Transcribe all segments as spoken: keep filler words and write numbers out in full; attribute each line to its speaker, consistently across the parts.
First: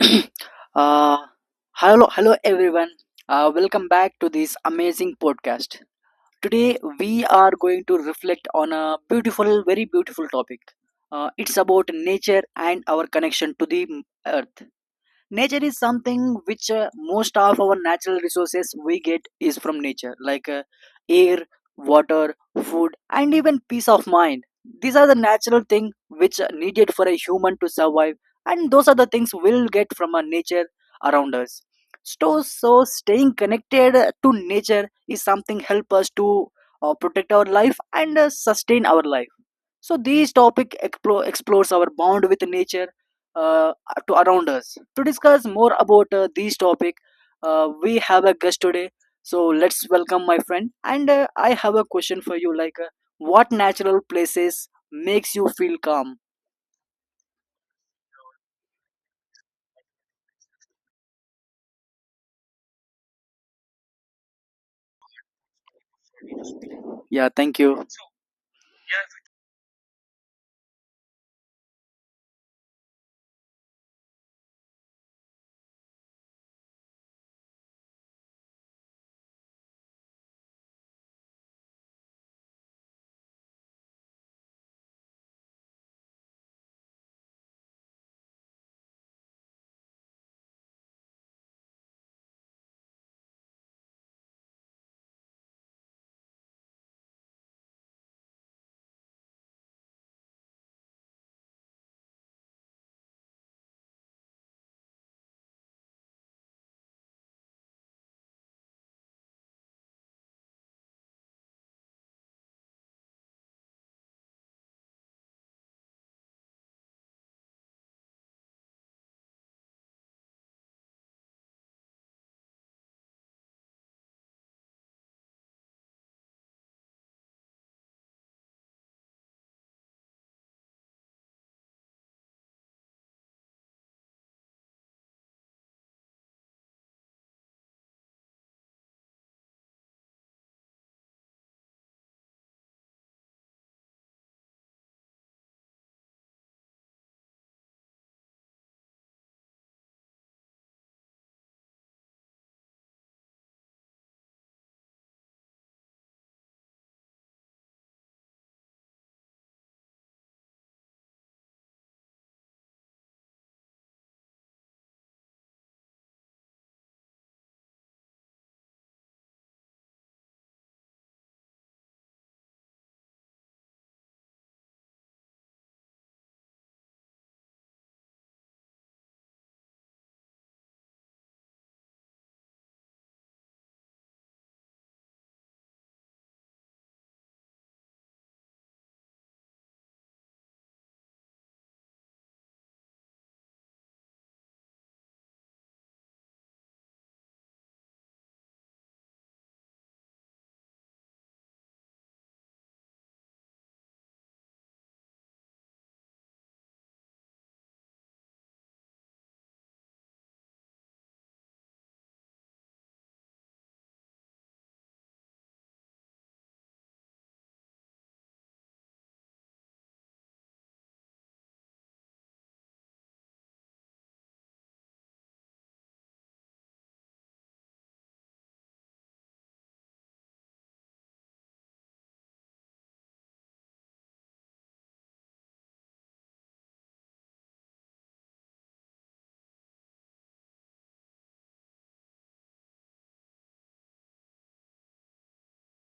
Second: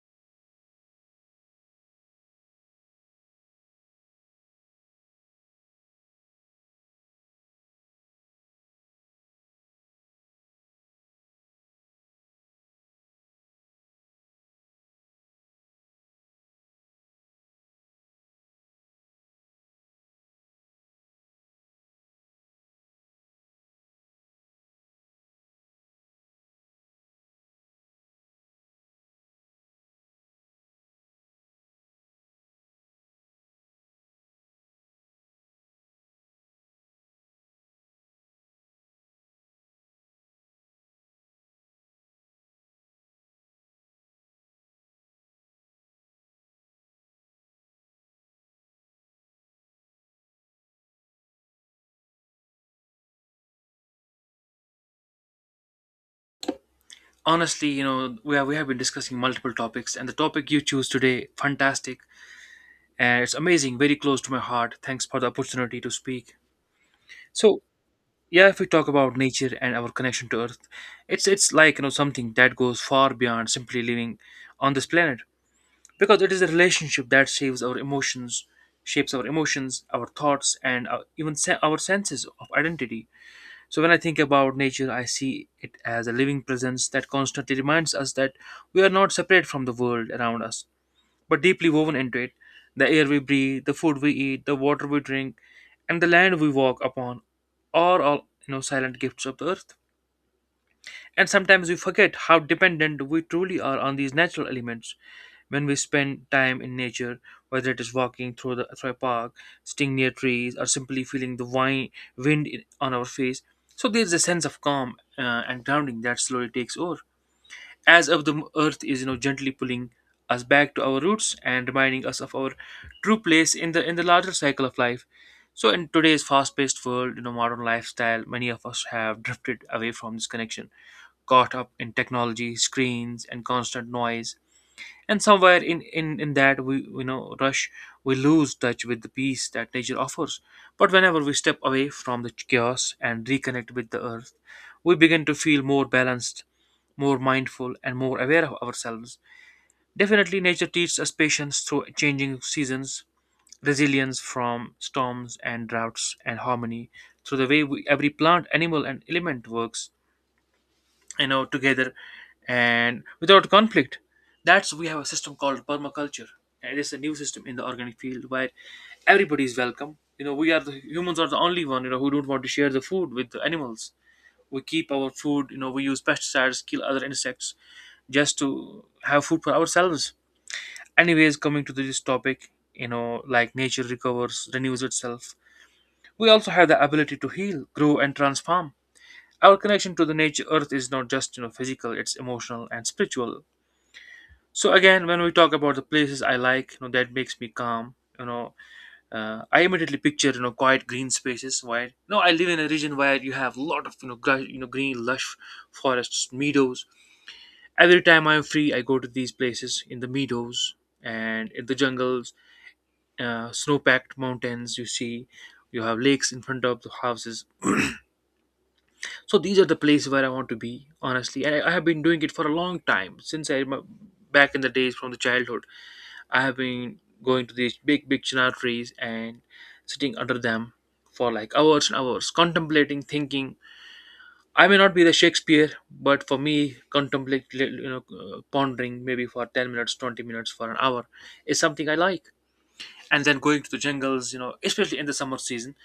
Speaker 1: uh, hello, hello everyone. Uh, welcome back to this amazing podcast. Today we are going to reflect on a beautiful, very beautiful topic. Uh, it's about nature and our connection to the earth. Nature is something which, uh, most of our natural resources we get is from nature, like uh, air, water, food and even peace of mind. These are the natural thing which are needed for a human to survive, and those are the things we'll get from our nature around us. So, so staying connected to nature is something help us to uh, protect our life and uh, sustain our life. So this topic explo- explores our bond with nature, uh, to around us. To discuss more about uh, this topic, uh, we have a guest today. So let's welcome my friend. And uh, I have a question for you, like, uh, what natural places makes you feel calm?
Speaker 2: Honestly, you know, we have, we have been discussing multiple topics, and the topic you choose today, fantastic. And it's amazing, very close to my heart. Thanks for the opportunity to speak.
Speaker 1: Yeah, thank
Speaker 2: So
Speaker 1: you.
Speaker 2: yeah, if we talk about nature and our connection to earth, it's it's like, you know, something that goes far beyond simply living on this planet, because it is a relationship that shapes our emotions, shapes our emotions our thoughts and our, even se- our senses of identity. So when I think about nature, I see it as a living presence that constantly reminds us that we are not separate from the world around us, but deeply woven into it. The air we breathe, the food we eat, the water we drink, and the land we walk upon are all, you know, silent gifts of the earth. And sometimes we forget how dependent we truly are on these natural elements. When we spend time in nature, whether it is walking through, the, through a park, sitting near trees, or simply feeling the wine, wind in, on our face, so there's a sense of calm uh, and grounding that slowly takes over, as if the earth is, you know, gently pulling us back to our roots and reminding us of our true place in the in the larger cycle of life. So in today's fast-paced world, you know, modern lifestyle, many of us have drifted away from this connection, caught up in technology, screens and constant noise. And somewhere in in in that we, you know, rush, we lose touch with the peace that nature offers. But whenever we step away from the chaos and reconnect with the earth, we begin to feel more balanced, more mindful, and more aware of ourselves. Definitely nature teaches us patience through changing seasons, resilience from storms and droughts, and harmony through the way we, every plant, animal and element works, you know, together and without conflict. That's, we have a system called permaculture, and it's a new system in the organic field where everybody is welcome. You know, we are the humans are the only one, you know, who don't want to share the food with the animals. We keep our food, you know, we use pesticides, kill other insects, just to have food for ourselves. Anyways, coming to this topic, you know, like, nature recovers, renews itself. We also have the ability to heal, grow and transform. Our connection to the nature, earth, is not just, you know, physical, it's emotional and spiritual. So again, when we talk about the places I like, you know that makes me calm. You know, uh, I immediately picture, you know, quiet green spaces. Where, you know, I live in a region where you have a lot of, you know, gr- you know, green lush forests, meadows. Every time I'm free, I go to these places in the meadows and in the jungles, uh, snow-packed mountains. You see, you have lakes in front of the houses. So these are the places where I want to be, honestly. And i, I have been doing it for a long time since i remem- back in the days, from the childhood. I have been going to these big big chinar trees and sitting under them for like hours and hours, contemplating, thinking. I may not be the Shakespeare, but for me contemplate, you know, uh, pondering maybe for ten minutes, twenty minutes, for an hour, is something I like. And then going to the jungles, you know, especially in the summer season,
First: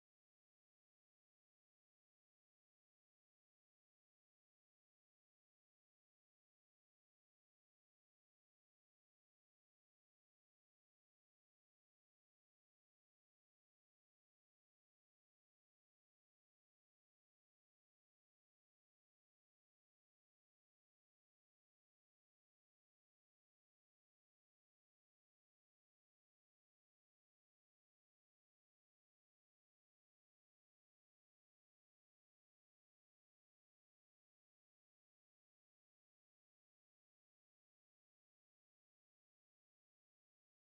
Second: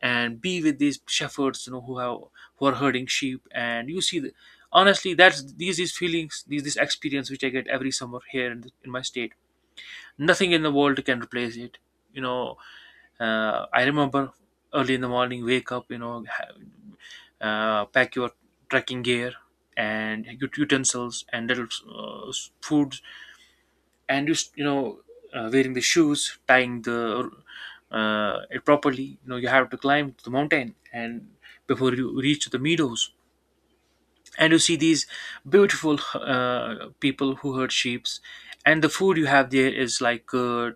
Speaker 2: and be with these shepherds, you know, who have who are herding sheep. And you see the, honestly, that's these these feelings, these this experience which I get every summer here in, the, in my state, nothing in the world can replace it, you know. Uh, I remember early in the morning, wake up, you know, ha- uh, pack your trekking gear and ut- utensils, and little uh, food, and just, you know, uh, wearing the shoes, tying the, uh, it properly, you know. You have to climb the mountain, and before you reach the meadows, and you see these beautiful uh, people who herd sheep. And the food you have there is like curd,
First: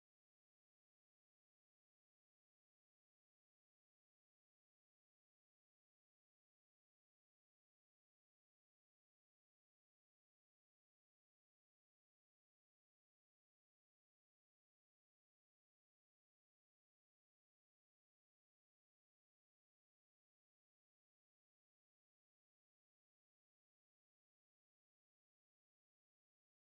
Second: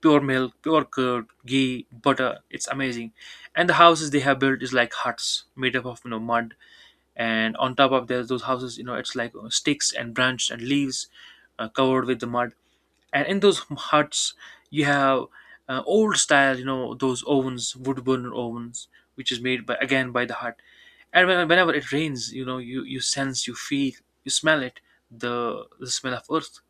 Speaker 2: pure milk, pure curd, ghee, butter. It's amazing. And the houses they have built is like huts made up of, you know, mud, and on top of there's those houses, you know, it's like, uh, sticks and branches and leaves, uh, covered with the mud. And in those huts you have, uh, old style, you know, those ovens, wood burner ovens, which is made by, again, by the hut. And when, whenever it rains, you know, you you sense, you feel, you smell it, the the smell of earth.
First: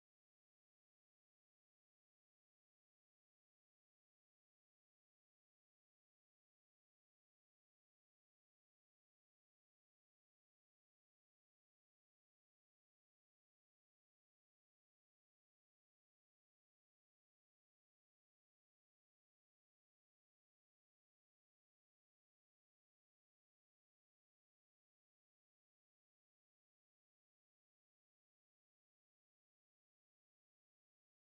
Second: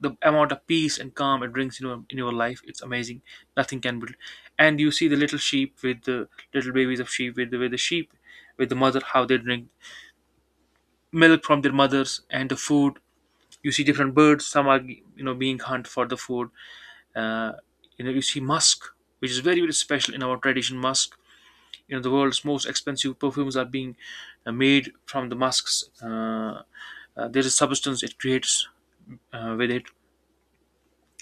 Speaker 2: The amount of peace and calm it brings, you know, in your life, it's amazing. Nothing can be. And you see the little sheep with the little babies of sheep, with the, with the sheep, with the mother, how they drink milk from their mothers, and the food. You see different birds, some are, you know, being hunted for the food. Uh, you know, you see musk, which is very very special in our tradition. Musk, you know, the world's most expensive perfumes are being, uh, made from the musks. Uh, uh, there is substance it creates, uh, with it.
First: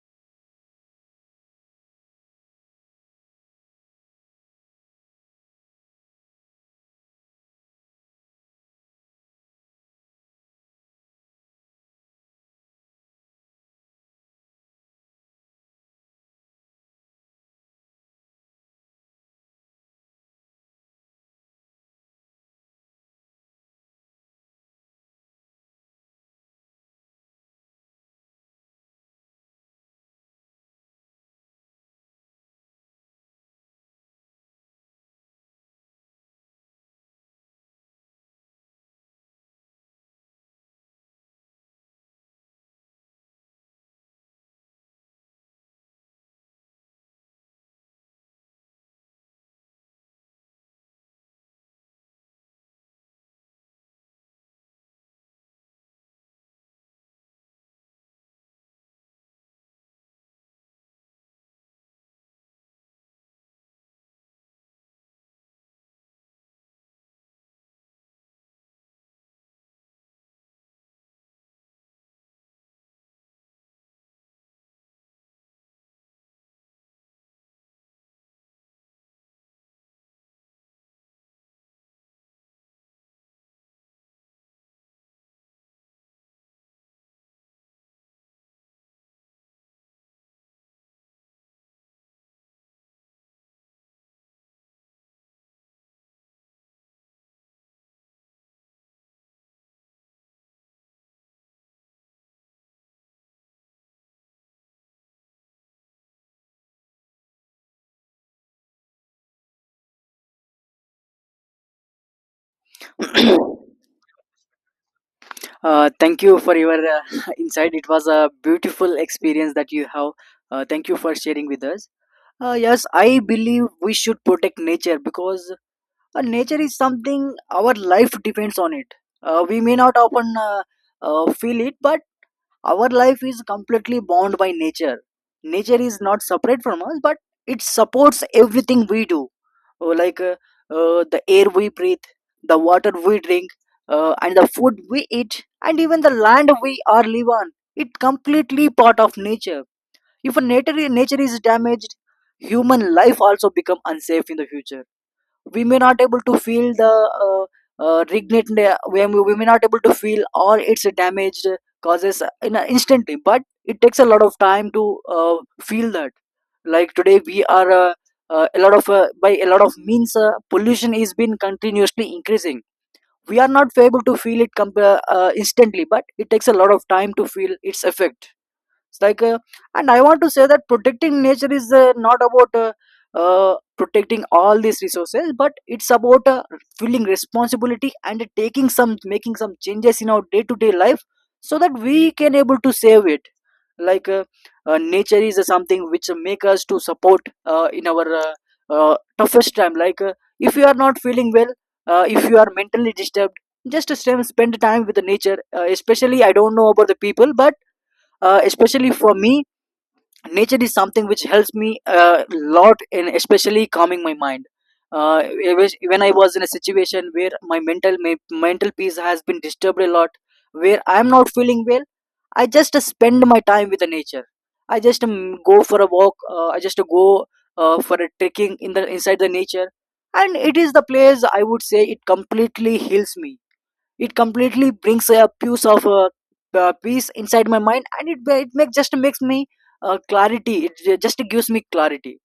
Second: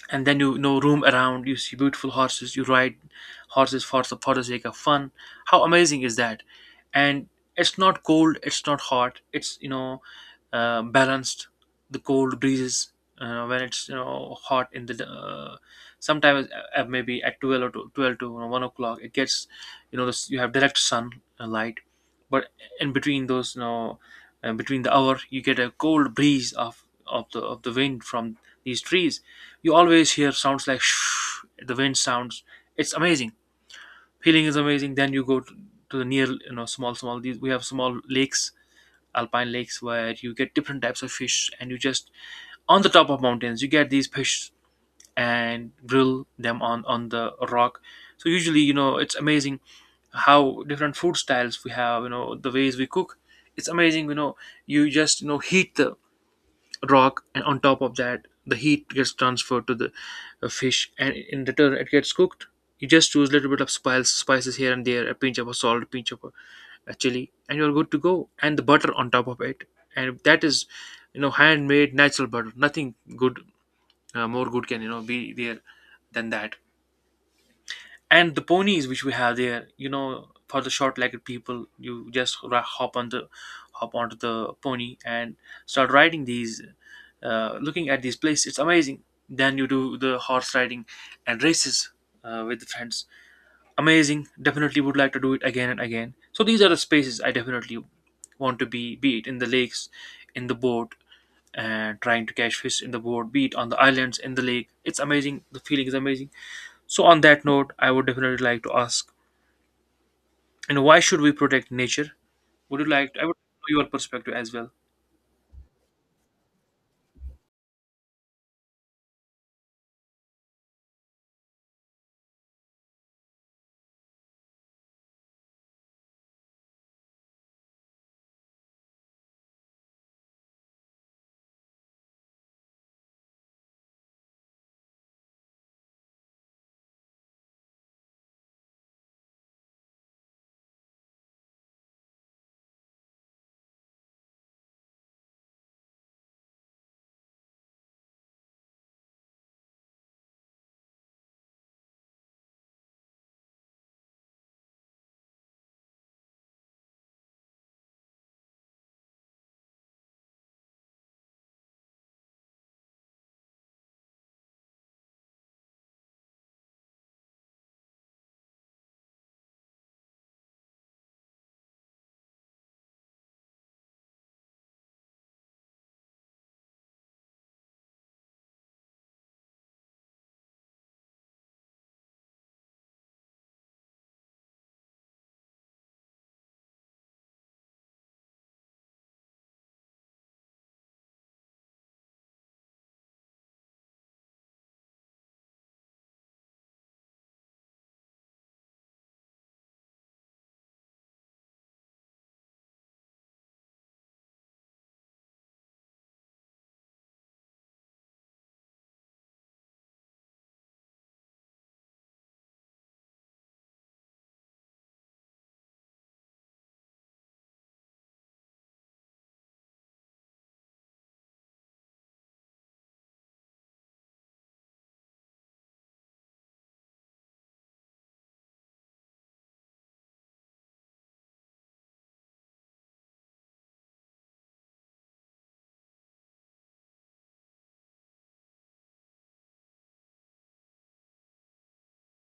Speaker 2: And then, you know, roam around, you see beautiful horses, you ride horses for the for the sake of fun. How amazing is that? And it's not cold, it's not hot, it's, you know, uh, balanced. The cold breezes, uh, when it's, you know, hot in the, uh, sometimes, uh, uh, maybe at twelve, or to, twelve to, you know, one o'clock, it gets, you know, this, you have direct sun, uh, light. But in between those, you know, uh, between the hour, you get a cold breeze of of the of the wind from these trees. You always hear sounds like shh, the wind sounds. It's amazing. Feeling is amazing. Then you go to, to the near, you know, small, small. These, we have small lakes, alpine lakes, where you get different types of fish. And you just, on the top of mountains, you get these fish and grill them on on the rock. So usually, you know, it's amazing how different food styles we have. You know, the ways we cook. It's amazing. You know, you just, you know, heat the rock, and on top of that, the heat gets transferred to the, uh, fish, and in return it gets cooked. You just use a little bit of spice spices here and there, a pinch of a salt, a pinch of a, a chili, and you're good to go. And the butter on top of it, and that is, you know, handmade natural butter. Nothing good, uh, more good can, you know, be there than that. And the ponies which we have there, you know, for the short-legged people, you just ra- hop on the, hop onto the pony, and start riding these, uh, looking at these places, it's amazing. Then you do the horse riding and races, uh, with the friends. Amazing. Definitely would like to do it again and again. So these are the spaces I definitely want to be be it in the lakes, in the boat, and trying to catch fish in the boat, be it on the islands in the lake. It's amazing. The feeling is amazing. So on that note, I would definitely like to ask, you know, why should we protect nature? Would you like, I would know your perspective as well.
Speaker 1: uh, Thank you for your uh, insight. It was a beautiful experience that you have. Uh, thank you for sharing with us. Uh, yes, I believe we should protect nature because Uh, nature is something our life depends on it. Uh, we may not often uh, uh, feel it, but our life is completely bound by nature. Nature is not separate from us, but it supports everything we do. Oh, like uh, uh, the air we breathe, the water we drink, uh, and the food we eat, and even the land we are live on. It completely part of nature. If a nature nature is damaged, human life also become unsafe in the future. We may not able to feel the uh, uh, regret. We, we may not able to feel all its damaged causes in a instantly, but it takes a lot of time to uh, feel that. Like today we are, uh, uh, a lot of, uh, by a lot of means, uh, pollution is been continuously increasing. We are not able to feel it comp- uh, uh, instantly, but it takes a lot of time to feel its effect. It's like uh, and I want to say that protecting nature is, uh, not about uh, uh, protecting all these resources, but it's about uh, feeling responsibility and taking some making some changes in our day to day life so that we can able to save it. Like uh, uh, nature is uh, something which make us to support uh, in our uh, uh, toughest time. Like uh, if you are not feeling well, uh, if you are mentally disturbed, just to spend spend time with the nature. Uh, especially, I don't know about the people, but uh, especially for me, nature is something which helps me a lot in especially calming my mind. uh, it was- when I was in a situation where my mental my mental peace has been disturbed a lot, where I am not feeling well, I just uh, spend my time with the nature. I just um, go for a walk. uh, I just go uh, for a trekking in the inside the nature, and it is the place, I would say, it completely heals me. It completely brings a piece of uh, uh, peace inside my mind, and it it make, just makes me uh, clarity. It just gives me clarity.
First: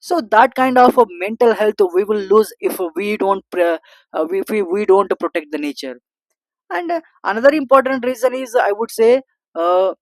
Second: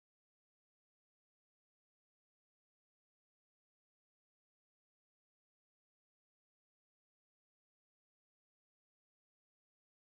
Speaker 1: So that kind of a mental health we will lose if we don't pre- uh, if we, we don't protect the nature. And uh, another important reason is, I would say, uh,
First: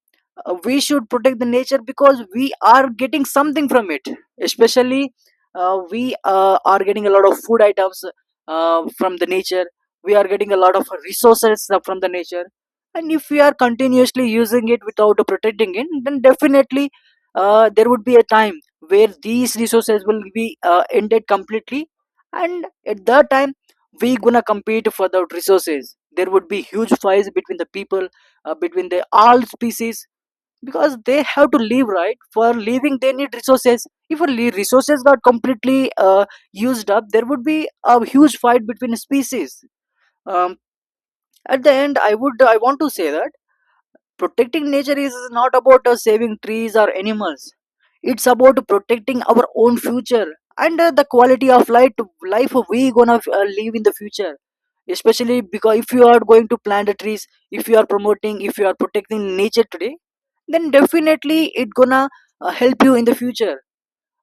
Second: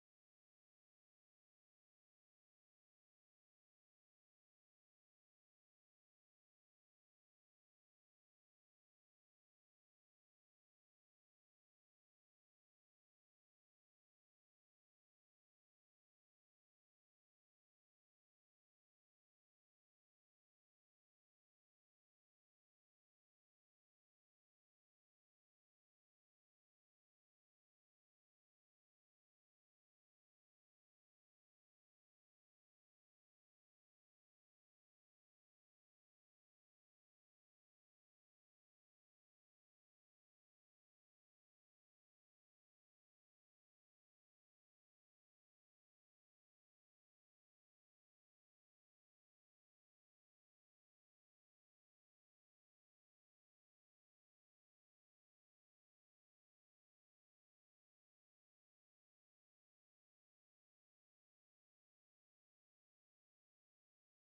Speaker 1: uh, we should protect the nature because we are getting something from it. Especially, uh, we uh, are getting a lot of food items uh, from the nature. We are getting a lot of resources from the nature. And if we are continuously using it without protecting it, then definitely uh, there would be a time where these resources will be uh, ended completely. And at that time, we gonna compete for the resources. There would be huge fights between the people, uh, between the all species, because they have to live, right? For living they need resources. If a le- resources got completely uh, used up, there would be a huge fight between species. um, at the end I would I want to say that protecting nature is not about uh, saving trees or animals. It's about protecting our own future and uh, the quality of life life we gonna uh, live in the future. Especially because if you are going to plant the trees, if you are promoting, if you are protecting nature today, then definitely it gonna uh, help you in the future.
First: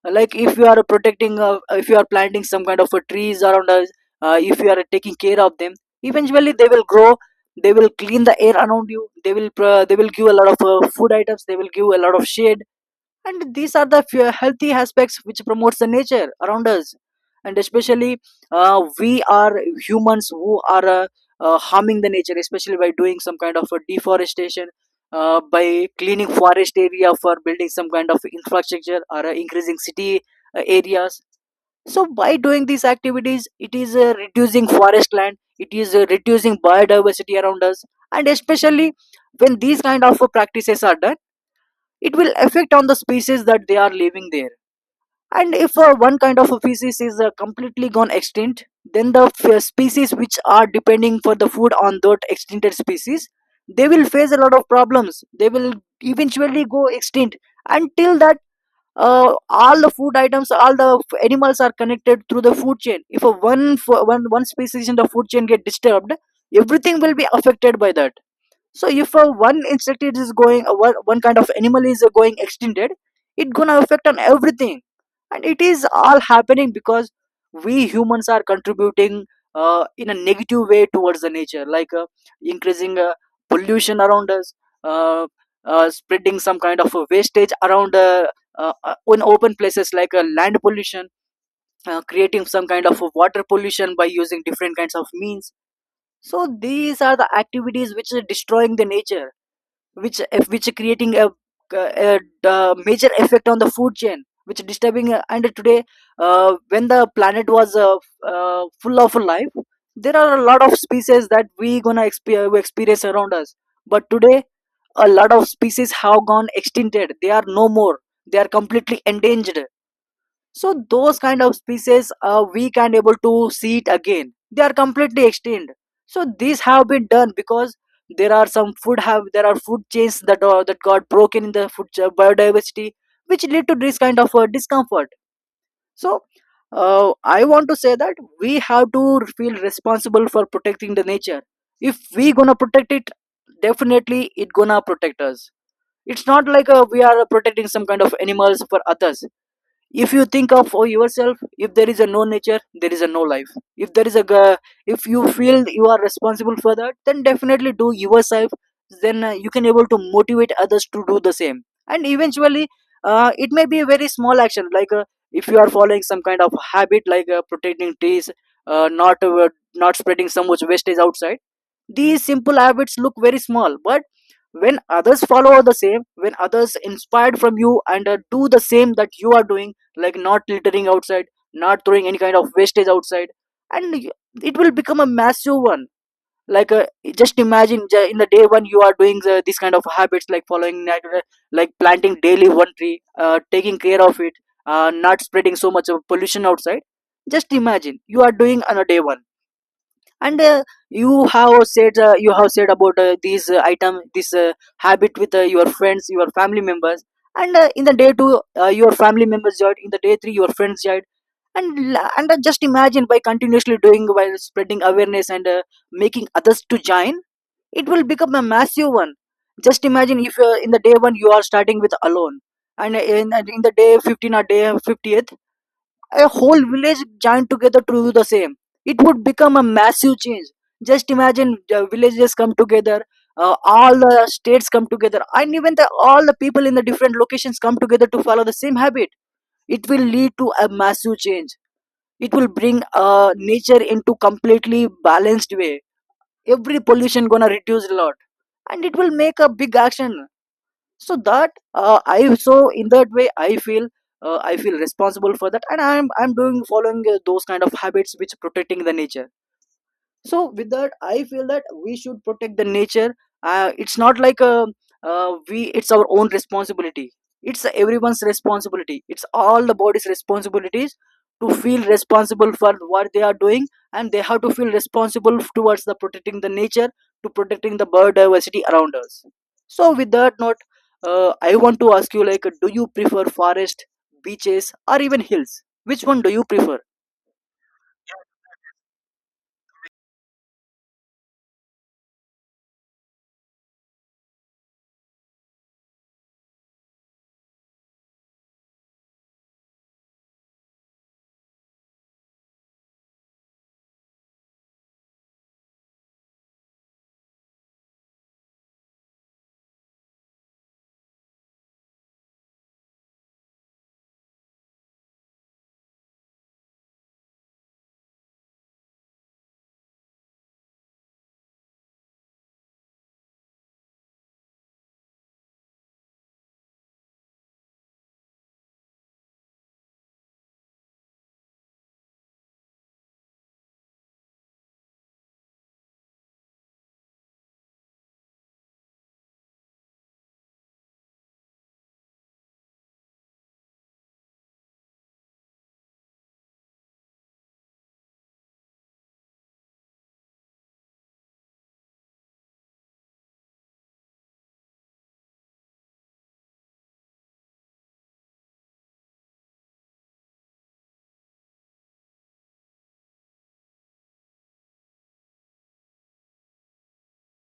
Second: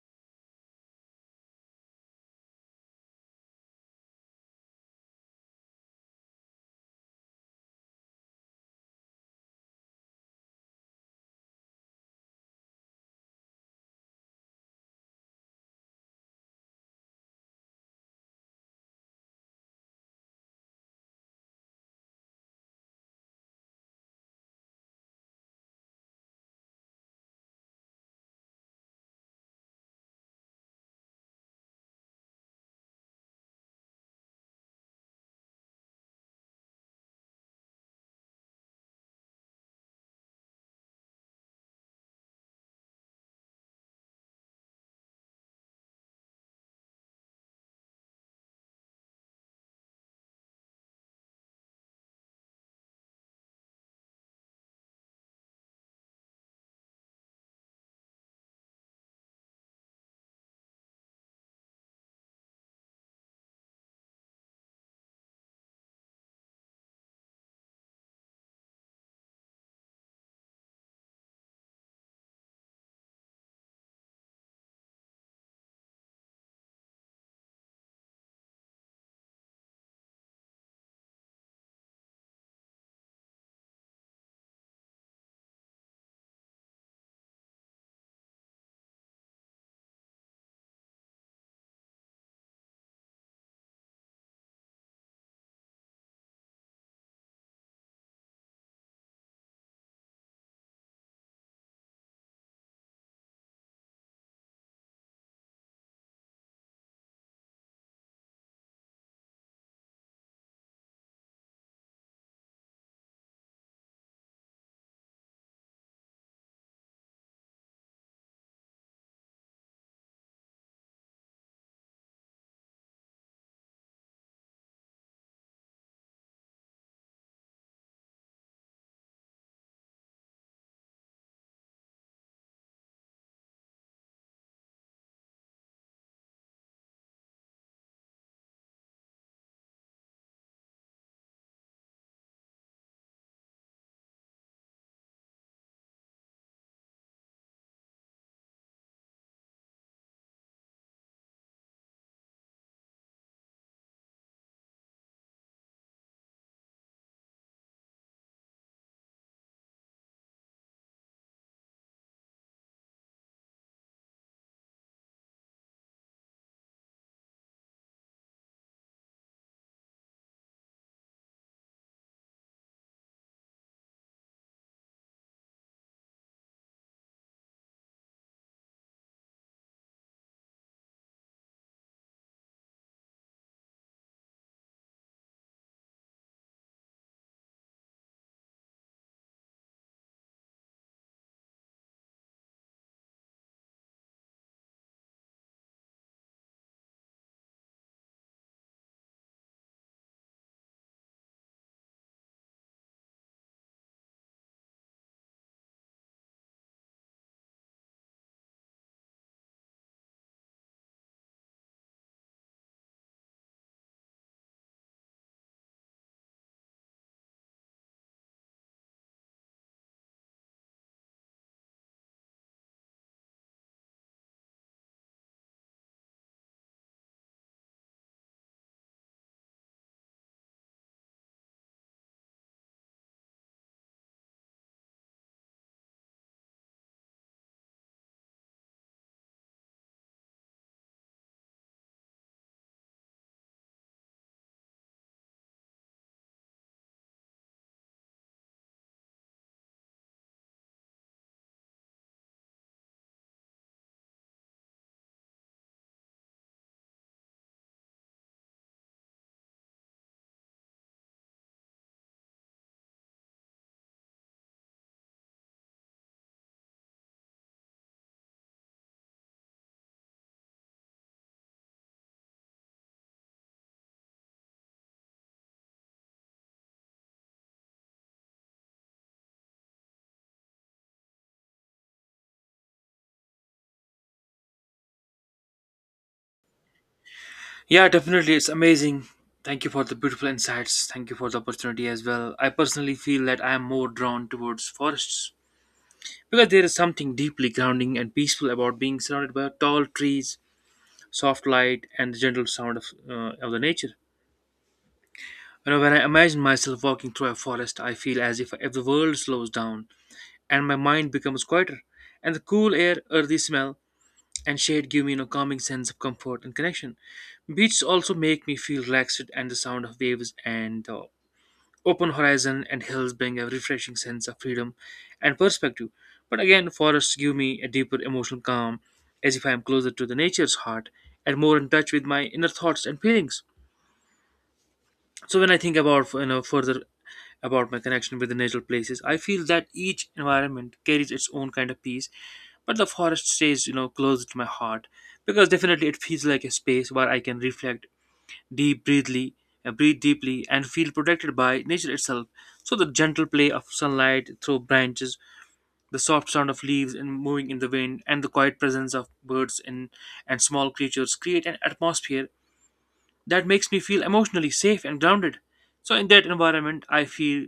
Speaker 1: Like if you are protecting, uh, if you are planting some kind of uh, trees around us, uh, if you are taking care of them, eventually they will grow, they will clean the air around you, they will pro- they will give a lot of uh, food items, they will give a lot of shade. And these are the fe- healthy aspects which promotes the nature around us. And especially, uh, we are humans who are uh, uh, harming the nature, especially by doing some kind of uh, deforestation, uh, by cleaning forest area for building some kind of infrastructure or uh, increasing city uh, areas. So by doing these activities, it is uh, reducing forest land, it is uh, reducing biodiversity around us. And especially when these kind of uh, practices are done, it will affect on the species that they are living there. And if uh, one kind of a species is uh, completely gone extinct, then the f- uh, species which are depending for the food on that extincted species, they will face a lot of problems, they will eventually go extinct. Until that, uh, all the food items, all the f- animals are connected through the food chain. If a one, f- one one species in the food chain get disturbed, everything will be affected by that. So if uh, one insect is going, uh, one, one kind of animal is uh, going extincted, it gonna affect on everything. And it is all happening because we humans are contributing uh, in a negative way towards the nature, like uh, increasing uh, pollution around us, uh, uh, spreading some kind of uh, wastage around, uh, uh, uh, in open places, like uh, land pollution, uh, creating some kind of uh, water pollution by using different kinds of means. So these are the activities which are destroying the nature, which uh, which creating a, a, a major effect on the food chain, which disturbing uh, and today, uh, when the planet was uh, uh, full of life, there are a lot of species that we gonna exp- we experience around us. But today a lot of species have gone extincted, they are no more, they are completely endangered. So those kind of species, uh, we can't able to see it again. They are completely extinct. So these have been done because there are some food have there are food chains that are, that got broken in the food cha- biodiversity, which lead to this kind of uh, discomfort. So uh, I want to say that we have to feel responsible for protecting the nature. If we gonna protect it, definitely it gonna protect us. It's not like uh, we are protecting some kind of animals for others. If you think of uh, yourself, if there is a no nature, there is a no life. If there is a g- If you feel you are responsible for that, then definitely do yourself, then uh, you can able to motivate others to do the same. And eventually, uh, it may be a very small action, like uh, if you are following some kind of habit, like uh, protecting trees, uh, not uh, not spreading so much wastage outside. These simple habits look very small, but when others follow the same, when others inspired from you and uh, do the same that you are doing, like not littering outside, not throwing any kind of wastage outside, and y- it will become a massive one. Like uh, just imagine ju- in the day one you are doing the, this kind of habits, like following natural, like planting daily one tree, uh, taking care of it, uh, not spreading so much of pollution outside. Just imagine you are doing on a day one. And uh, you have said uh, you have said about uh, these uh, item this uh, habit with uh, your friends, your family members. And uh, in the day two, uh, your family members joined, in the day three your friends joined. And la- and uh, Just imagine by continuously doing while spreading awareness and uh, making others to join, it will become a massive one. Just imagine if uh, in the day one you are starting with alone, and uh, in, uh, in the day fifteen or day fiftieth a whole Village joined together to do the same. It would become a massive change. Just imagine the villages come together, uh, all the states come together, and even the, all the people in the different locations come together to follow the same habit. It will lead to a massive change. It will bring uh, nature into completely balanced way. Every pollution gonna reduce a lot, and it will make a big action. So that uh, i so in that way I feel uh, I feel responsible for that, and i'm i'm doing following uh, those kind of habits which protecting the nature. So with that I feel that we should protect the nature. Uh, it's not like uh, uh, we it's our own responsibility. It's everyone's responsibility, it's all the body's responsibilities to feel responsible for what they are doing, and they have to feel responsible towards the protecting the nature, to protecting the biodiversity around us. So with that note, uh, I want to ask you, like, do you prefer forest, beaches, or even hills? Which one do you prefer?
Speaker 2: Yeah, definitely, it's amazing. Thank you for the beautiful insights, thank you for the opportunity as well. I personally feel that I am more drawn towards forests, because there is something deeply grounding and peaceful about being surrounded by tall trees, soft light, and the gentle sound of, uh, of the nature. You know, when I imagine myself walking through a forest, I feel as if, if the world slows down and my mind becomes quieter. And the cool air, earthy smell, and shade give me a calming sense of comfort and connection. Beaches also make me feel relaxed, and the sound of waves and the open horizon and hills bring a refreshing sense of freedom and perspective. But again, forests give me a deeper emotional calm, as if I am closer to the nature's heart and more in touch with my inner thoughts and feelings. So when I think about you know further about my connection with the natural places, I feel that each environment carries its own kind of peace, but the forest stays you know close to my heart because definitely it feels like a space where I can reflect deep breathly uh, breathe deeply and feel protected by nature itself. So the gentle play of sunlight through branches, the soft sound of leaves and moving in the wind, and the quiet presence of birds and, and small creatures create an atmosphere that makes me feel emotionally safe and grounded. So in that environment I feel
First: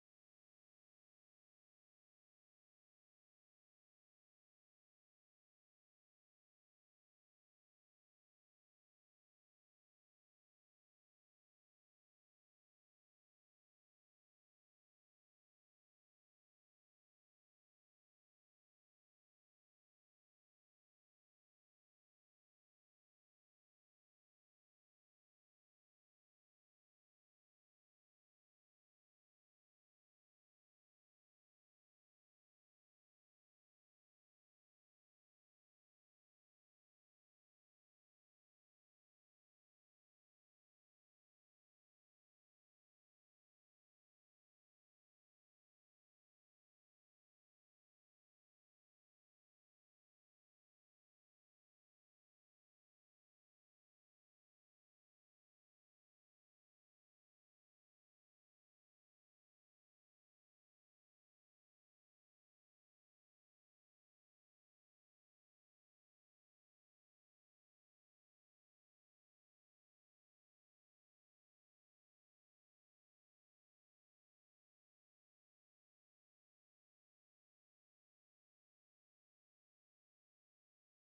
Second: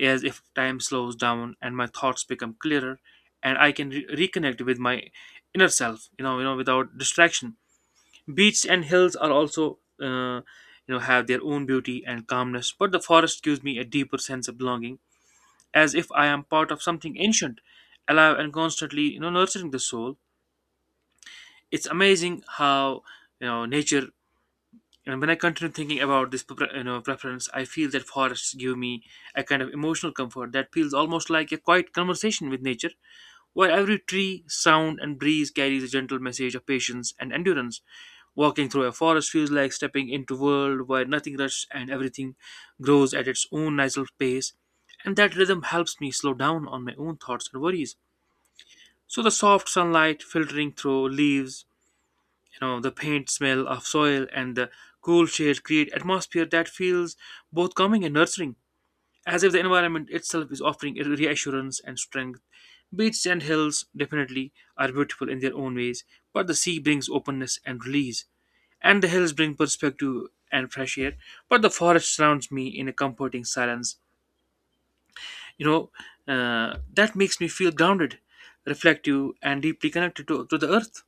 Speaker 2: as if time slows down and my thoughts become clearer, and I can re- reconnect with my inner self you know you know without distraction. Beaches and hills are also, uh, you know, have their own beauty and calmness, but the forest gives me a deeper sense of belonging, as if I am part of something ancient, alive and constantly, you know, nurturing the soul. It's amazing how, you know, nature. And when I continue thinking about this pre- you know, preference, I feel that forests give me a kind of emotional comfort that feels almost like a quiet conversation with nature, where every tree, sound, and breeze carries a gentle message of patience and endurance. Walking through a forest feels like stepping into a world where nothing rushes and everything grows at its own natural pace, and that rhythm helps me slow down on my own thoughts and worries. So the soft sunlight filtering through leaves, you know the paint smell of soil, and the cool shade create atmosphere that feels both calming and nurturing, as if the environment itself is offering a reassurance and strength. Beaches and hills definitely are beautiful in their own ways, but the sea brings openness and release, and the hills bring perspective and fresh air. But the forest surrounds me in a comforting silence, you know uh, that makes me feel grounded, reflective, and deeply connected to, to the earth.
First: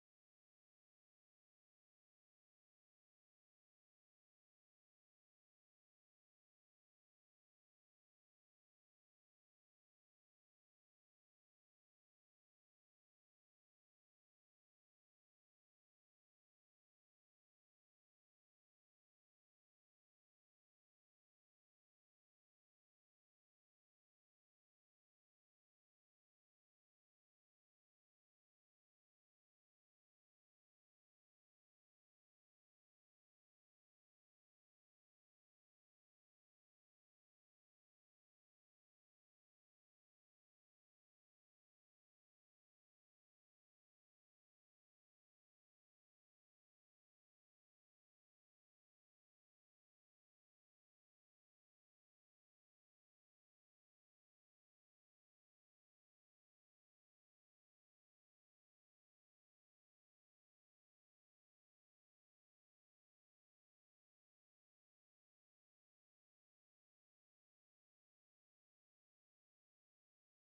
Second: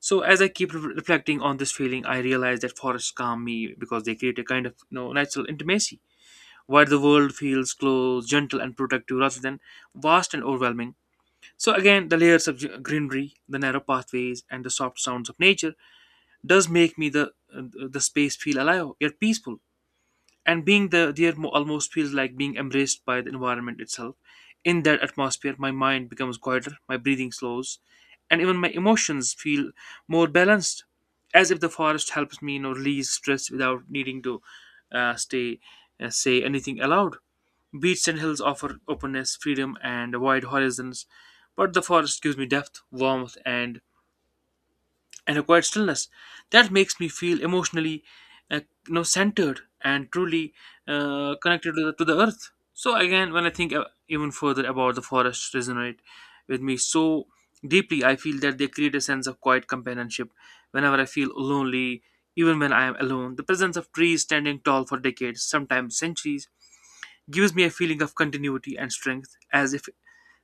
Speaker 2: So as I keep re- reflecting on this feeling, I realize that forests calm me because they create a kind of you know, natural intimacy, where the world feels close, gentle, and protective rather than vast and overwhelming. So again, the layers of g- greenery, the narrow pathways, and the soft sounds of nature does make me the uh, the space feel alive yet peaceful, and being the there mo- almost feels like being embraced by the environment itself. In that atmosphere my mind becomes quieter, my breathing slows, and even my emotions feel more balanced, as if the forest helps me you know release stress without needing to uh, stay uh, say anything aloud. Beaches and hills offer openness, freedom, and wide horizons, but the forest gives me depth, warmth, and and a quiet stillness that makes me feel emotionally uh, you know centered and truly uh, connected to the, to the earth. So again, when I think uh, even further about the forest resonate with me so deeply, I feel that they create a sense of quiet companionship. Whenever I feel lonely, even when I am alone, the presence of trees standing tall for decades, sometimes centuries, gives me a feeling of continuity and strength, as if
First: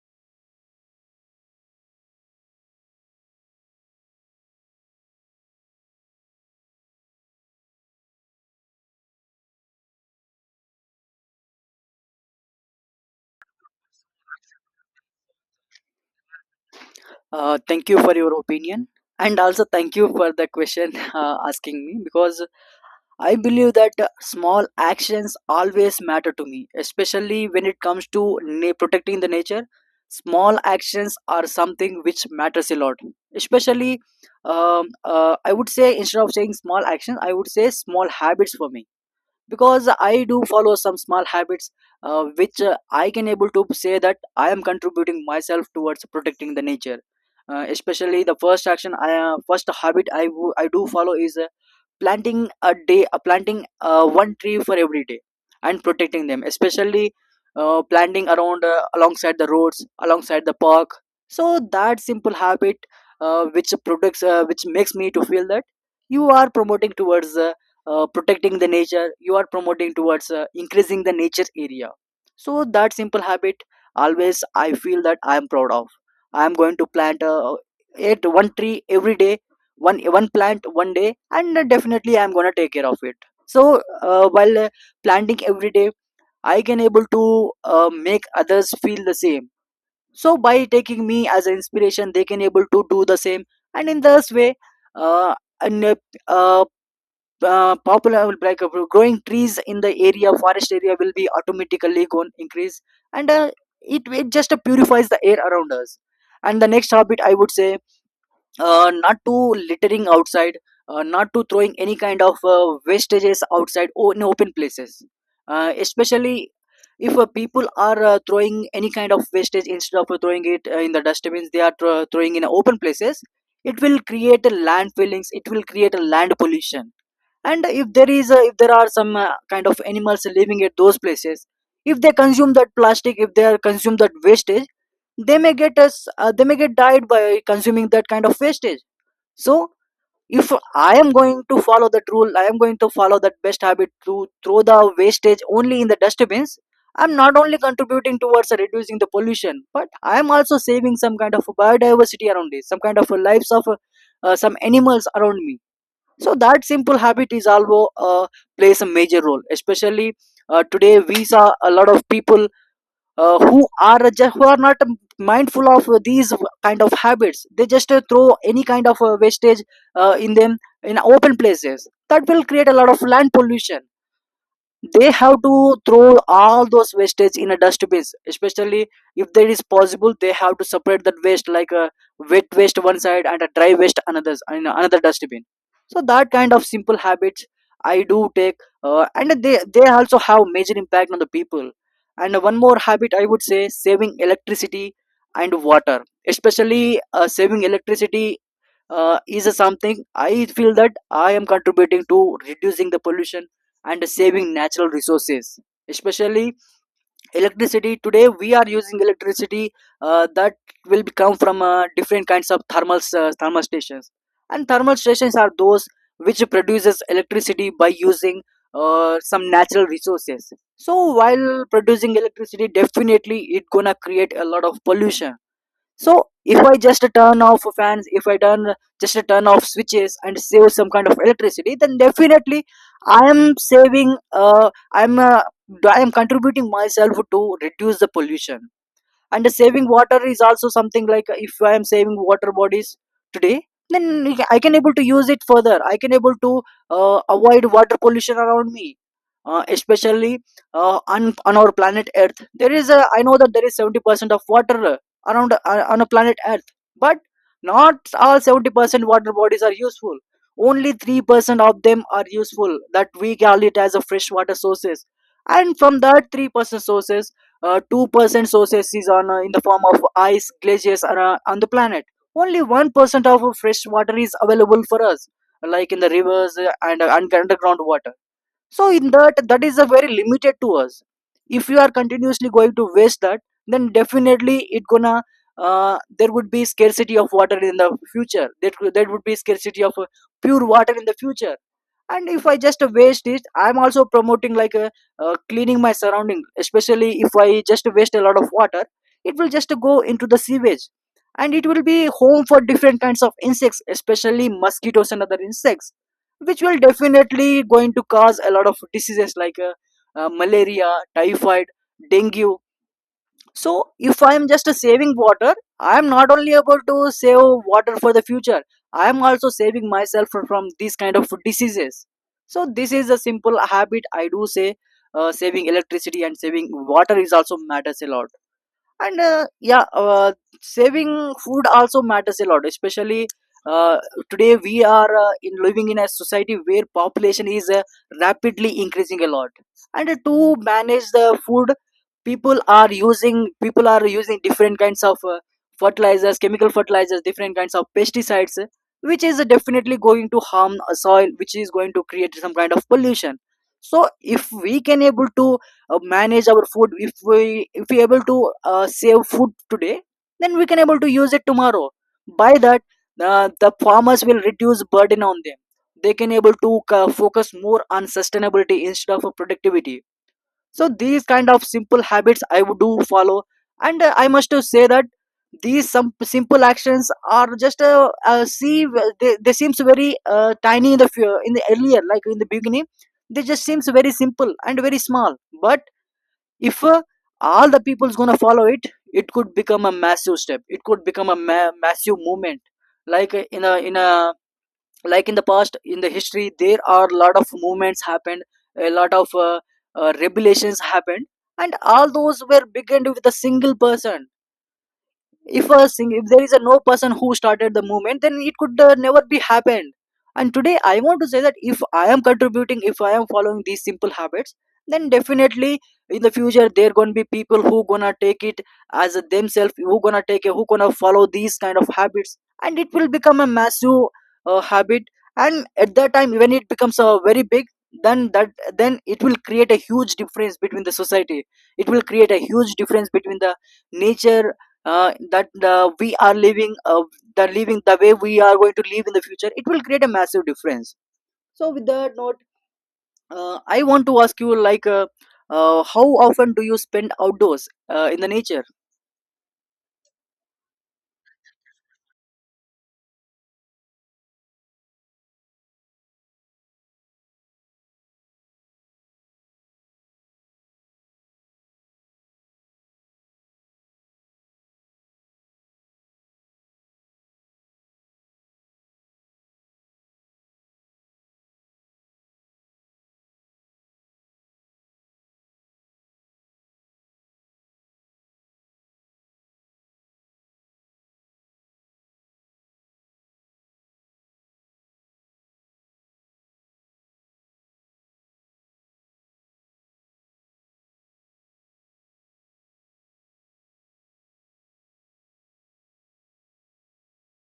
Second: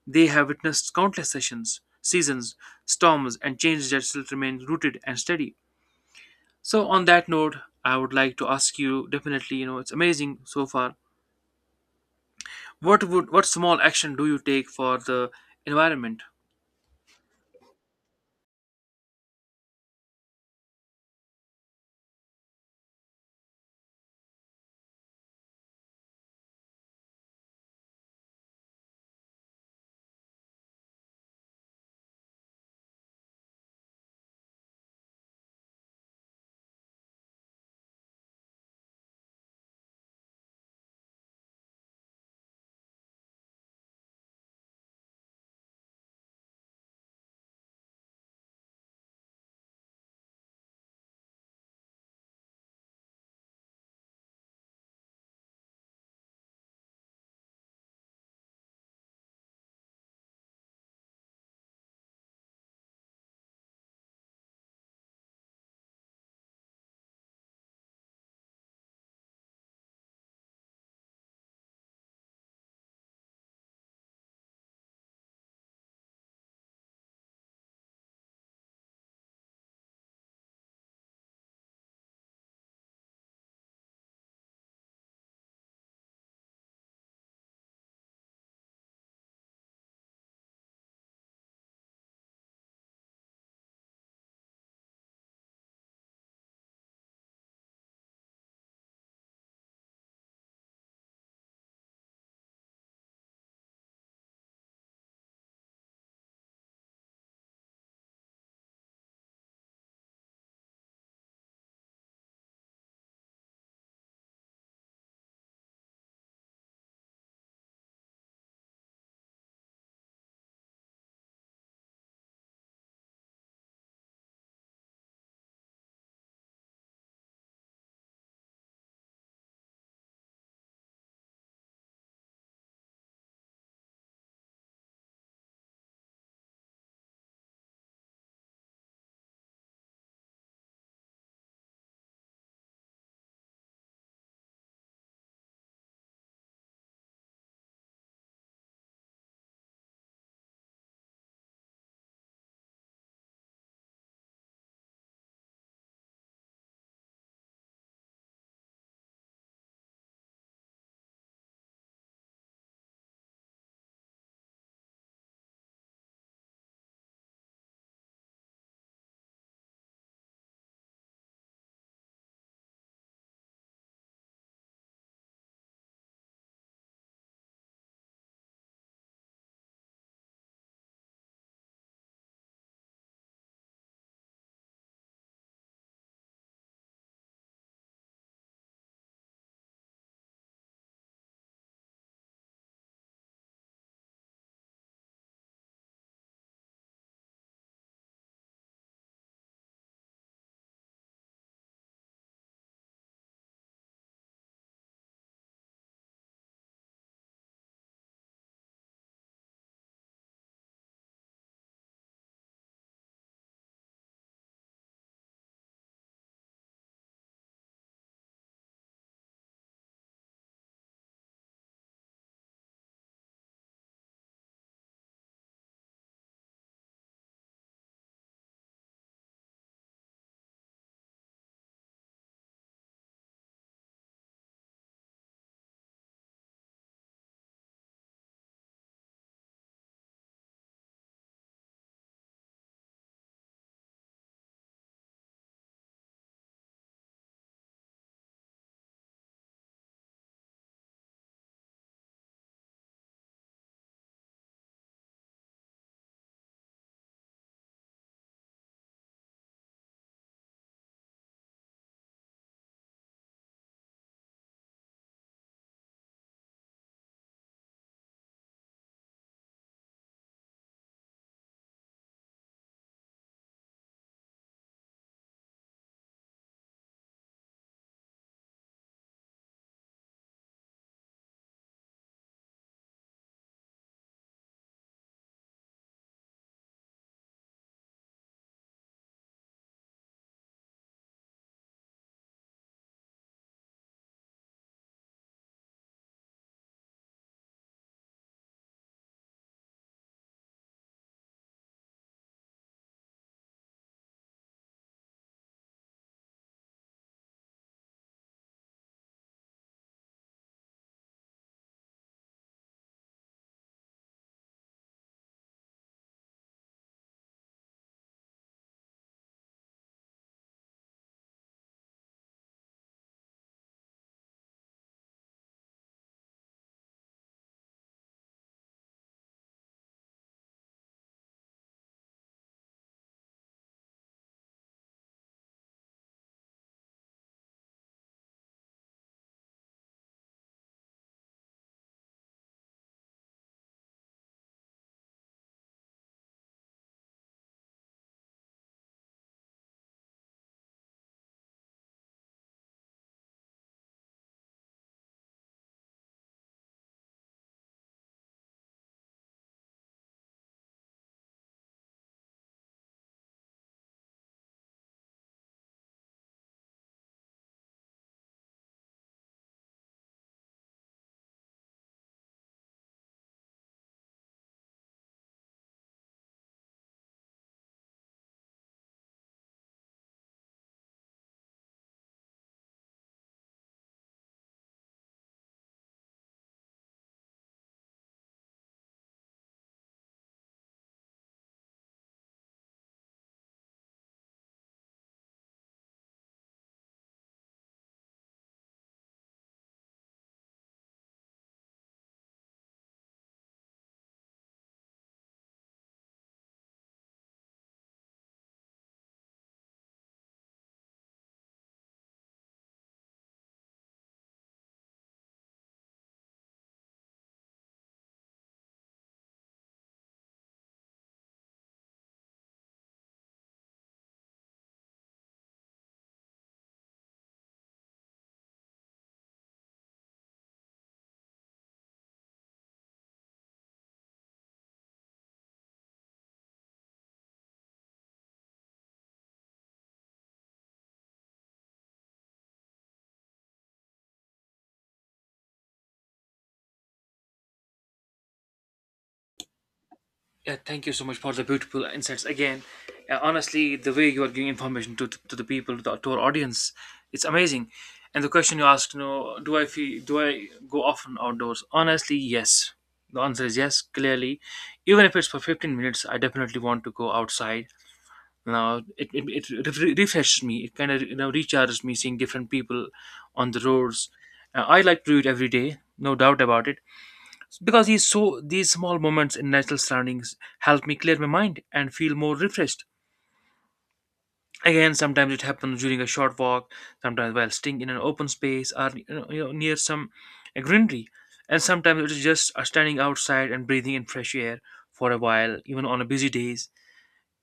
Speaker 2: they have witnessed countless sessions, seasons, storms, and changes that still remain rooted and steady. So on that note, I would like to ask you definitely, you know, it's amazing so far. What would what small action do you take for the environment?
Speaker 1: Uh, thank you for your opinion. And also, thank you for the question, uh, asking me, because I believe that uh, small actions always matter to me, especially when it comes to na- protecting the nature. Small actions are something which matters a lot. Especially, um, uh, I would say instead of saying small actions, I would say small habits for me, because I do follow some small habits uh, which uh, I can able to say that I am contributing myself towards protecting the nature. Uh, especially the first action I uh, first habit I wo- I do follow is uh, planting a day uh, planting uh, one tree for every day and protecting them, especially uh, planting around uh, alongside the roads, alongside the park. So that simple habit, uh, which protects uh, which makes me to feel that you are promoting towards uh, uh, protecting the nature, you are promoting towards uh, increasing the nature area. So that simple habit, always I feel that I am proud of. I am going to plant uh, at one tree every day. One one plant one day, and definitely I'm gonna take care of it. So uh, while uh, planting every day, I can able to uh, make others feel the same, so by taking me as an inspiration they can able to do the same. And in this way, uh, and, uh, uh, uh, popular like uh, growing trees in the area, forest area, will be automatically going increase. And uh, it, it just uh, purifies the air around us. And the next habit I would say, uh, not to littering outside, uh, not to throwing any kind of uh, wastages outside or in open places. Uh, especially if uh, people are uh, throwing any kind of wastage, instead of uh, throwing it uh, in the dustbins, they are thro- throwing in open places. It will create a land fillings, it will create a land pollution. And if there is a, if there are some uh, kind of animals living at those places, if they consume that plastic, if they are consume that wastage, they may get us uh, they may get died by consuming that kind of wastage. So if I am going to follow that rule, I am going to follow that best habit to throw the wastage only in the dustbins, I'm not only contributing towards reducing the pollution, but I am also saving some kind of biodiversity around me, some kind of lives of uh, some animals around me. So that simple habit is also uh, plays a major role, especially uh, today we saw a lot of people uh, who are just who are not mindful of these kind of habits. They just uh, throw any kind of uh, wastage uh, in them in open places. That will create a lot of land pollution. They have to throw all those wastage in a dustbin. Especially, if there is possible, they have to separate that waste, like a wet waste one side and a dry waste another in another dustbin. So that kind of simple habits I do take, uh, and they they also have major impact on the people. And one more habit I would say, saving electricity and water. Especially uh, saving electricity uh, is something I feel that I am contributing to reducing the pollution and saving natural resources. Especially electricity. Today we are using electricity, uh, that will be come from uh, different kinds of thermal uh, thermal stations, and thermal stations are those which produces electricity by using uh, some natural resources. So while producing electricity, definitely it gonna create a lot of pollution. So if I just turn off fans, if I turn just turn off switches and save some kind of electricity, then definitely I am saving uh, i'm uh, I am contributing myself to reduce the pollution. And saving water is also something, like uh, if I am saving water bodies today, then I can able to use it further, I can able to uh, avoid water pollution around me. Uh, especially uh, on on our planet earth, there is a I know that there is seventy percent of water around uh, on a planet earth. But not all seventy percent water bodies are useful, only three percent of them are useful, that we call it as a freshwater sources. And from that three percent sources, uh, two percent sources is on uh, in the form of ice glaciers are, uh, on the planet. Only one percent of fresh water is available for us, like in the rivers uh, and uh, and underground water. So in that, that is a very limited to us. If you are continuously going to waste that, then definitely it gonna uh, there would be scarcity of water in the future, there, could- there would be scarcity of uh, pure water in the future. And if I just waste it, I'm also promoting like a uh, cleaning my surrounding. Especially if I just waste a lot of water, it will just go into the sewage, and it will be home for different kinds of insects, especially mosquitoes and other insects, which will definitely going to cause a lot of diseases like uh, uh, malaria, typhoid, dengue. So if I am just saving water, I am not only able to save water for the future, I am also saving myself fro- from these kind of diseases. So this is a simple habit I do say. Uh, saving electricity and saving water is also matters a lot. And uh, yeah uh, Saving food also matters a lot. Especially uh, today we are uh, in living in a society where population is uh, rapidly increasing a lot. And uh, to manage the food, people are using people are using different kinds of uh, fertilizers, chemical fertilizers, different kinds of pesticides, uh, which is definitely going to harm a soil, which is going to create some kind of pollution. So if we can able to uh, manage our food, if we if we able to uh, save food today, then we can able to use it tomorrow. By that, uh, the farmers will reduce burden on them, they can able to uh, focus more on sustainability instead of uh, productivity. So these kind of simple habits I would do follow. And uh, I must to say that these some simple actions are just uh, uh, see well, they, they seems very uh, tiny in the fu- in the earlier, like in the beginning. They just seems very simple and very small, but if uh, all the people's gonna follow it, it could become a massive step, it could become a ma- massive movement. Like uh, in a in a like in the past, in the history, there are a lot of movements happened, a lot of uh, uh, revelations happened, and all those were began with a single person. If a sing if there is a no person who started the movement, then it could uh, never be happened. And today I want to say that if I am contributing, if I am following these simple habits, then definitely in the future there gonna be people who gonna take it as a themselves, who gonna take it, who gonna follow these kind of habits, and it will become a massive uh, habit. And at that time when it becomes a very big, then that, then it will create a huge difference between the society, it will create a huge difference between the nature uh, that uh, we are living. Uh, the living the way we are going to live in the future, it will create a massive difference. So with that note, uh, I want to ask you, like, uh, uh, how often do you spend outdoors uh, in the nature?
Speaker 2: Yeah, thank you so much for the beautiful insights again. Uh, honestly, the way you are giving information to, to, the people, to, to our audience, it's amazing. And the question you asked, you know, do I feel, do I go often outdoors? Honestly, yes. The answer is yes, clearly. Even if it's for fifteen minutes, I definitely want to go outside. Now, it, it, it re- refreshes me. It kind of, you know, recharges me seeing different people on the roads. Uh, I like to do it every day, no doubt about it. Because he saw these small moments in natural surroundings help me clear my mind and feel more refreshed. Again, sometimes it happens during a short walk, sometimes while sitting in an open space or you know, you know, near some a greenery, and sometimes it is just uh, standing outside and breathing in fresh air for a while, even on a busy days.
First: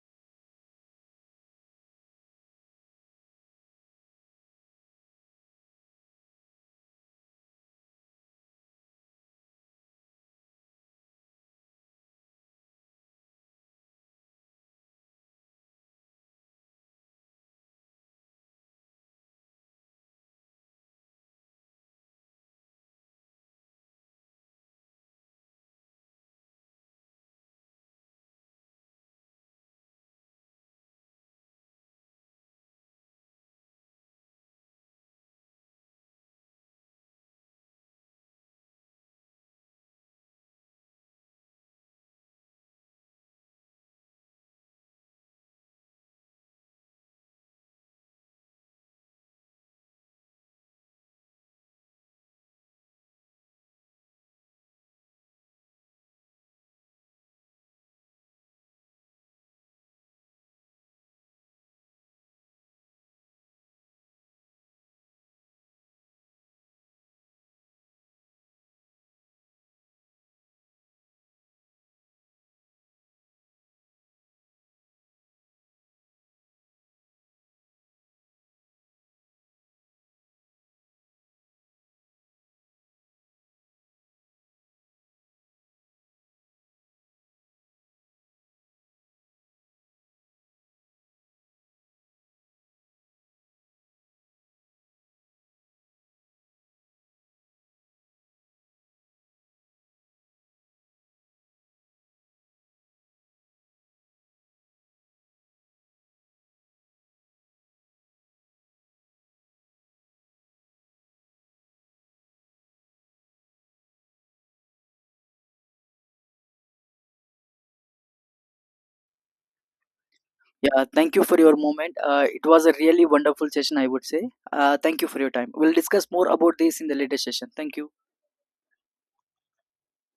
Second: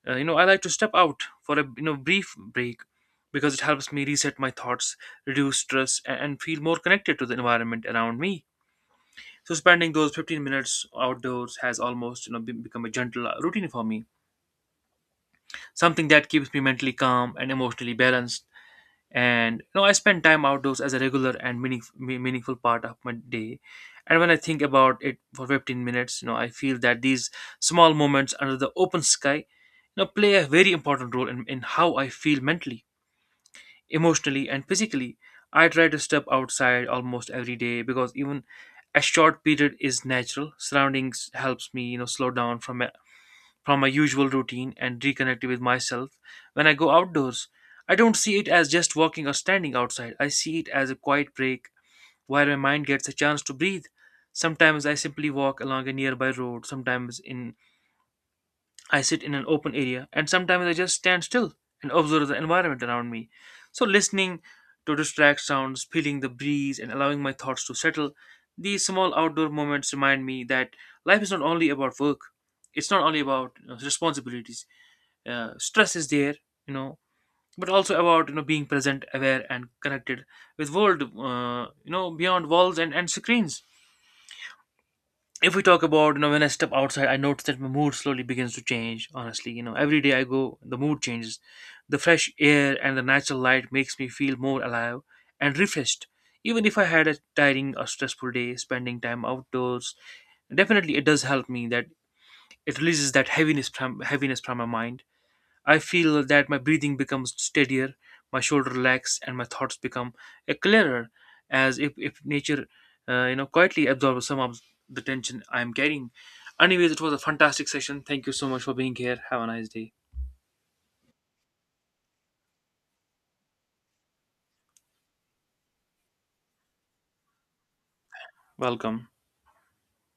Speaker 2: Uh, you know, I like to step out for a you know brief break because it helps me reset my thoughts, reduce stress, a- and feel more connected to the environment around me. So spending those fifteen minutes outdoors has almost you know be- become a gentle uh, routine for me, something that keeps me mentally calm and emotionally balanced. And you know I spend time outdoors as a regular and meaning, me- meaningful part of my day. And when I think about it for fifteen minutes, you know I feel that these small moments under the open sky, you know, play a very important role in, in how I feel mentally, emotionally, and physically. I try to step outside almost every day because even a short period is natural. Surroundings helps me, you know, slow down from my, from my usual routine and reconnect with myself. When I go outdoors, I don't see it as just walking or standing outside. I see it as a quiet break where my mind gets a chance to breathe. Sometimes I simply walk along a nearby road, sometimes in I sit in an open area, and sometimes I just stand still and observe the environment around me. So, listening to distract sounds, feeling the breeze, and allowing my thoughts to settle, these small outdoor moments remind me that life is not only about work, it's not only about you know, responsibilities. Uh, stress is there, you know, but also about you know being present, aware, and connected with world, uh, you know, beyond walls and, and screens. If we talk about you know, when I step outside I notice that my mood slowly begins to change, honestly, you know, every day I go the mood changes. The fresh air and the natural light makes me feel more alive and refreshed. Even if I had a tiring or stressful day, spending time outdoors, definitely it does help me that it releases that heaviness from heaviness from my mind. I feel that my breathing becomes steadier, my shoulder relax, and my thoughts become uh, clearer, as if, if nature, uh, you know, quietly absorbs some of the tension I am carrying. Anyways, it was a fantastic session. Thank you so much for being here. Have a nice day.
Speaker 1: Yeah, thank you for your moment. Uh, it was a really wonderful session, I would say. Uh, thank you for your time. We'll discuss more about this in the later session. Thank you.
Speaker 2: Welcome.